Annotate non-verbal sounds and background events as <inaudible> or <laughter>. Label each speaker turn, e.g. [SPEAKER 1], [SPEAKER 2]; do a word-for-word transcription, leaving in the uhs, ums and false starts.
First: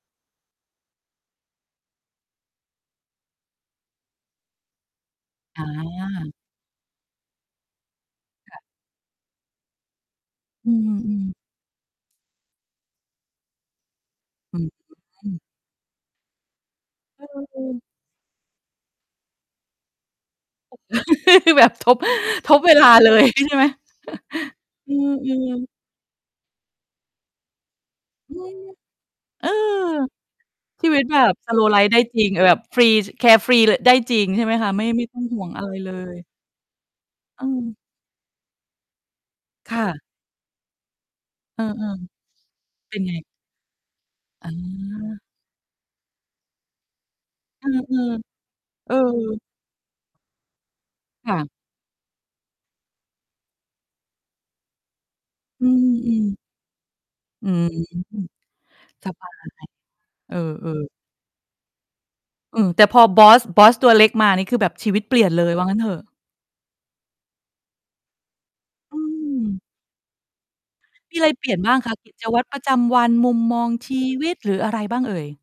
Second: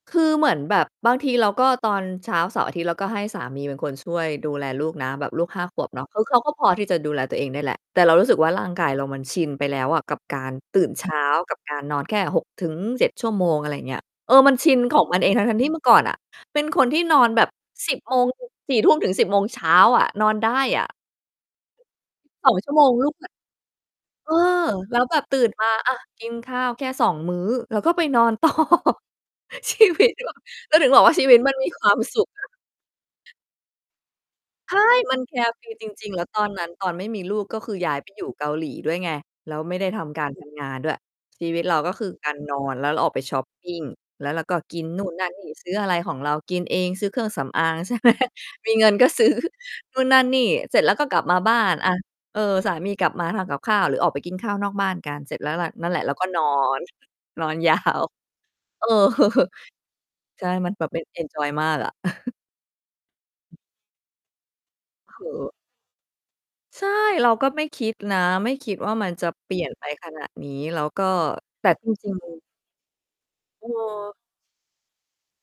[SPEAKER 1] คือเหมือนแบบบางทีเราก็ ตอนเช้าเสาร์อาทิตย์เราก็ให้สามีเป็นคนช่วยดูแลลูกนะ แบบลูก
[SPEAKER 2] อ
[SPEAKER 1] ห้า ขวบเนาะ คือเ
[SPEAKER 2] า
[SPEAKER 1] ขาก็พอที่จะดูแลตัวเองได้แหละ แต่เรารู้สึกว่
[SPEAKER 2] ค
[SPEAKER 1] า
[SPEAKER 2] ่ะ
[SPEAKER 1] ร่างกายเรามันชินไปแล้วอะกับการ
[SPEAKER 2] อื
[SPEAKER 1] ตื่นเช้า
[SPEAKER 2] ม ๆ
[SPEAKER 1] กับการนอนแค่ หกถึงเจ็ด ชั่วโมง อะไรอย่างเงี้ย เออ มั
[SPEAKER 2] อ
[SPEAKER 1] นชิน
[SPEAKER 2] ื
[SPEAKER 1] ของมันเอง
[SPEAKER 2] ม
[SPEAKER 1] ทั้ง ๆ ที่ เมื่อก่อนอะ เป็นคนที่นอ
[SPEAKER 2] อ
[SPEAKER 1] นแบบ
[SPEAKER 2] ือ
[SPEAKER 1] สิบ โมง สี่ ทุ่มถึง สิบ โมงเช้าอะ นอนได้อะ
[SPEAKER 2] <laughs> แบบทบ
[SPEAKER 1] สิบส
[SPEAKER 2] ท
[SPEAKER 1] อง
[SPEAKER 2] บ
[SPEAKER 1] ช
[SPEAKER 2] เ
[SPEAKER 1] ั
[SPEAKER 2] ว
[SPEAKER 1] ่วโ
[SPEAKER 2] ล
[SPEAKER 1] ม
[SPEAKER 2] า
[SPEAKER 1] งร
[SPEAKER 2] เล
[SPEAKER 1] ว
[SPEAKER 2] ย
[SPEAKER 1] ด
[SPEAKER 2] ใช่ไหม?
[SPEAKER 1] เออ
[SPEAKER 2] <chuckles> อื
[SPEAKER 1] แล้วแบบตื่
[SPEAKER 2] อ
[SPEAKER 1] นม
[SPEAKER 2] ๆ
[SPEAKER 1] า อา กินข้าวแค่ สอง มื้อ แล้วก็ไปนอ
[SPEAKER 2] อ
[SPEAKER 1] น
[SPEAKER 2] ื
[SPEAKER 1] ต่อ
[SPEAKER 2] ม เออ
[SPEAKER 1] ชีวิตเรา ก็ถ
[SPEAKER 2] ช
[SPEAKER 1] ึ
[SPEAKER 2] ี
[SPEAKER 1] ง
[SPEAKER 2] ว
[SPEAKER 1] บ
[SPEAKER 2] ิ
[SPEAKER 1] อ
[SPEAKER 2] ต
[SPEAKER 1] กว่
[SPEAKER 2] แ
[SPEAKER 1] า
[SPEAKER 2] บ
[SPEAKER 1] ชี
[SPEAKER 2] บ
[SPEAKER 1] วิต
[SPEAKER 2] ส
[SPEAKER 1] มัน
[SPEAKER 2] โล
[SPEAKER 1] มี
[SPEAKER 2] ว์ไล
[SPEAKER 1] ค
[SPEAKER 2] ฟ
[SPEAKER 1] ว
[SPEAKER 2] ์
[SPEAKER 1] า
[SPEAKER 2] ได
[SPEAKER 1] ม
[SPEAKER 2] ้
[SPEAKER 1] ส
[SPEAKER 2] จ
[SPEAKER 1] ุ
[SPEAKER 2] ริ
[SPEAKER 1] ข
[SPEAKER 2] ง เอ
[SPEAKER 1] อ
[SPEAKER 2] อ แบ
[SPEAKER 1] ะ
[SPEAKER 2] บฟรี แคร์ฟรี ล ได้จริงใช่ไหมค
[SPEAKER 1] ใช
[SPEAKER 2] ะ? ไม่
[SPEAKER 1] ่
[SPEAKER 2] ไม่
[SPEAKER 1] มั
[SPEAKER 2] ต้อ
[SPEAKER 1] น
[SPEAKER 2] ง
[SPEAKER 1] แค
[SPEAKER 2] ห่ว
[SPEAKER 1] ร
[SPEAKER 2] ง
[SPEAKER 1] ์
[SPEAKER 2] อ
[SPEAKER 1] ฟ
[SPEAKER 2] ะไ
[SPEAKER 1] ร
[SPEAKER 2] ร
[SPEAKER 1] ี จ
[SPEAKER 2] เล
[SPEAKER 1] ริง ๆ
[SPEAKER 2] ย
[SPEAKER 1] แล้วตอนนั้น ตอนไม่มีล
[SPEAKER 2] อ
[SPEAKER 1] ู
[SPEAKER 2] ื
[SPEAKER 1] ก ก็ค
[SPEAKER 2] ม
[SPEAKER 1] ือย้าย ไป อยู่เกาหลีด้วยไง แล้ว
[SPEAKER 2] ค
[SPEAKER 1] ไม่
[SPEAKER 2] ่
[SPEAKER 1] ได้ท
[SPEAKER 2] ะ
[SPEAKER 1] ำการ ทำ งานด้วย ชีว
[SPEAKER 2] อ
[SPEAKER 1] ิ
[SPEAKER 2] ื
[SPEAKER 1] ต เราก็
[SPEAKER 2] อ
[SPEAKER 1] คือ การ นอนแล
[SPEAKER 2] ๆ
[SPEAKER 1] ้
[SPEAKER 2] เ
[SPEAKER 1] ว
[SPEAKER 2] ป
[SPEAKER 1] เ
[SPEAKER 2] ็
[SPEAKER 1] รา
[SPEAKER 2] น
[SPEAKER 1] อ
[SPEAKER 2] ไ
[SPEAKER 1] อ
[SPEAKER 2] ง?
[SPEAKER 1] กไปช็อปปิง แล้วเรา
[SPEAKER 2] อ๋
[SPEAKER 1] ก็กิน นู่น
[SPEAKER 2] อ
[SPEAKER 1] นั่นนี่ ซื้ออะไรของเรากินเอง ซื้อเครื่องสำอ
[SPEAKER 2] อื
[SPEAKER 1] าง ใช่ไห
[SPEAKER 2] อ
[SPEAKER 1] ม มีเ
[SPEAKER 2] ๆ
[SPEAKER 1] ง
[SPEAKER 2] เอ
[SPEAKER 1] ิ
[SPEAKER 2] อ
[SPEAKER 1] นก็ซื้อ นู่นนั่นนี่ เสร็จแล้วก็กลับ
[SPEAKER 2] ค
[SPEAKER 1] ม
[SPEAKER 2] ่
[SPEAKER 1] า
[SPEAKER 2] ะ
[SPEAKER 1] บ้าน อา เออ สามีกลับมาทำกับข้าวหรือออกไปกินข้าวนอกบ้านกันเสร็จแล้วแห
[SPEAKER 2] อ
[SPEAKER 1] ล
[SPEAKER 2] ื
[SPEAKER 1] ะ นั่นแหละแล้วก
[SPEAKER 2] ม
[SPEAKER 1] ็
[SPEAKER 2] ๆ
[SPEAKER 1] นอน น
[SPEAKER 2] อื
[SPEAKER 1] อน
[SPEAKER 2] ม
[SPEAKER 1] ยาว เออ
[SPEAKER 2] สบายมาก เอ
[SPEAKER 1] ใช่ ม
[SPEAKER 2] อ
[SPEAKER 1] ันแบ
[SPEAKER 2] ๆ
[SPEAKER 1] บ เป็น เอนจอยมากอะ <chuckles>
[SPEAKER 2] อืม แต่พอบอส บอสตัวเล็กมา นี่คือแบบชีวิตเ
[SPEAKER 1] ค
[SPEAKER 2] ปลี่ยนเลย
[SPEAKER 1] เออ
[SPEAKER 2] ว่างั้นเถอะ
[SPEAKER 1] ใช่ เราก็ไม่คิดนะ ไม่คิดว่
[SPEAKER 2] อ
[SPEAKER 1] า
[SPEAKER 2] ื
[SPEAKER 1] มันจะเปลี่
[SPEAKER 2] ม
[SPEAKER 1] ยนไปขนาดนี้ แล้วก็
[SPEAKER 2] มีอะไรเปลี่ยน
[SPEAKER 1] แต่
[SPEAKER 2] บ้าง
[SPEAKER 1] จ
[SPEAKER 2] คะ ก
[SPEAKER 1] ร
[SPEAKER 2] ิ
[SPEAKER 1] ิง
[SPEAKER 2] จ วั
[SPEAKER 1] ๆ
[SPEAKER 2] ตรประจำวัน มุมมอ
[SPEAKER 1] เ
[SPEAKER 2] งชี
[SPEAKER 1] ออ
[SPEAKER 2] วิต หรืออะไรบ้างเอ่ย?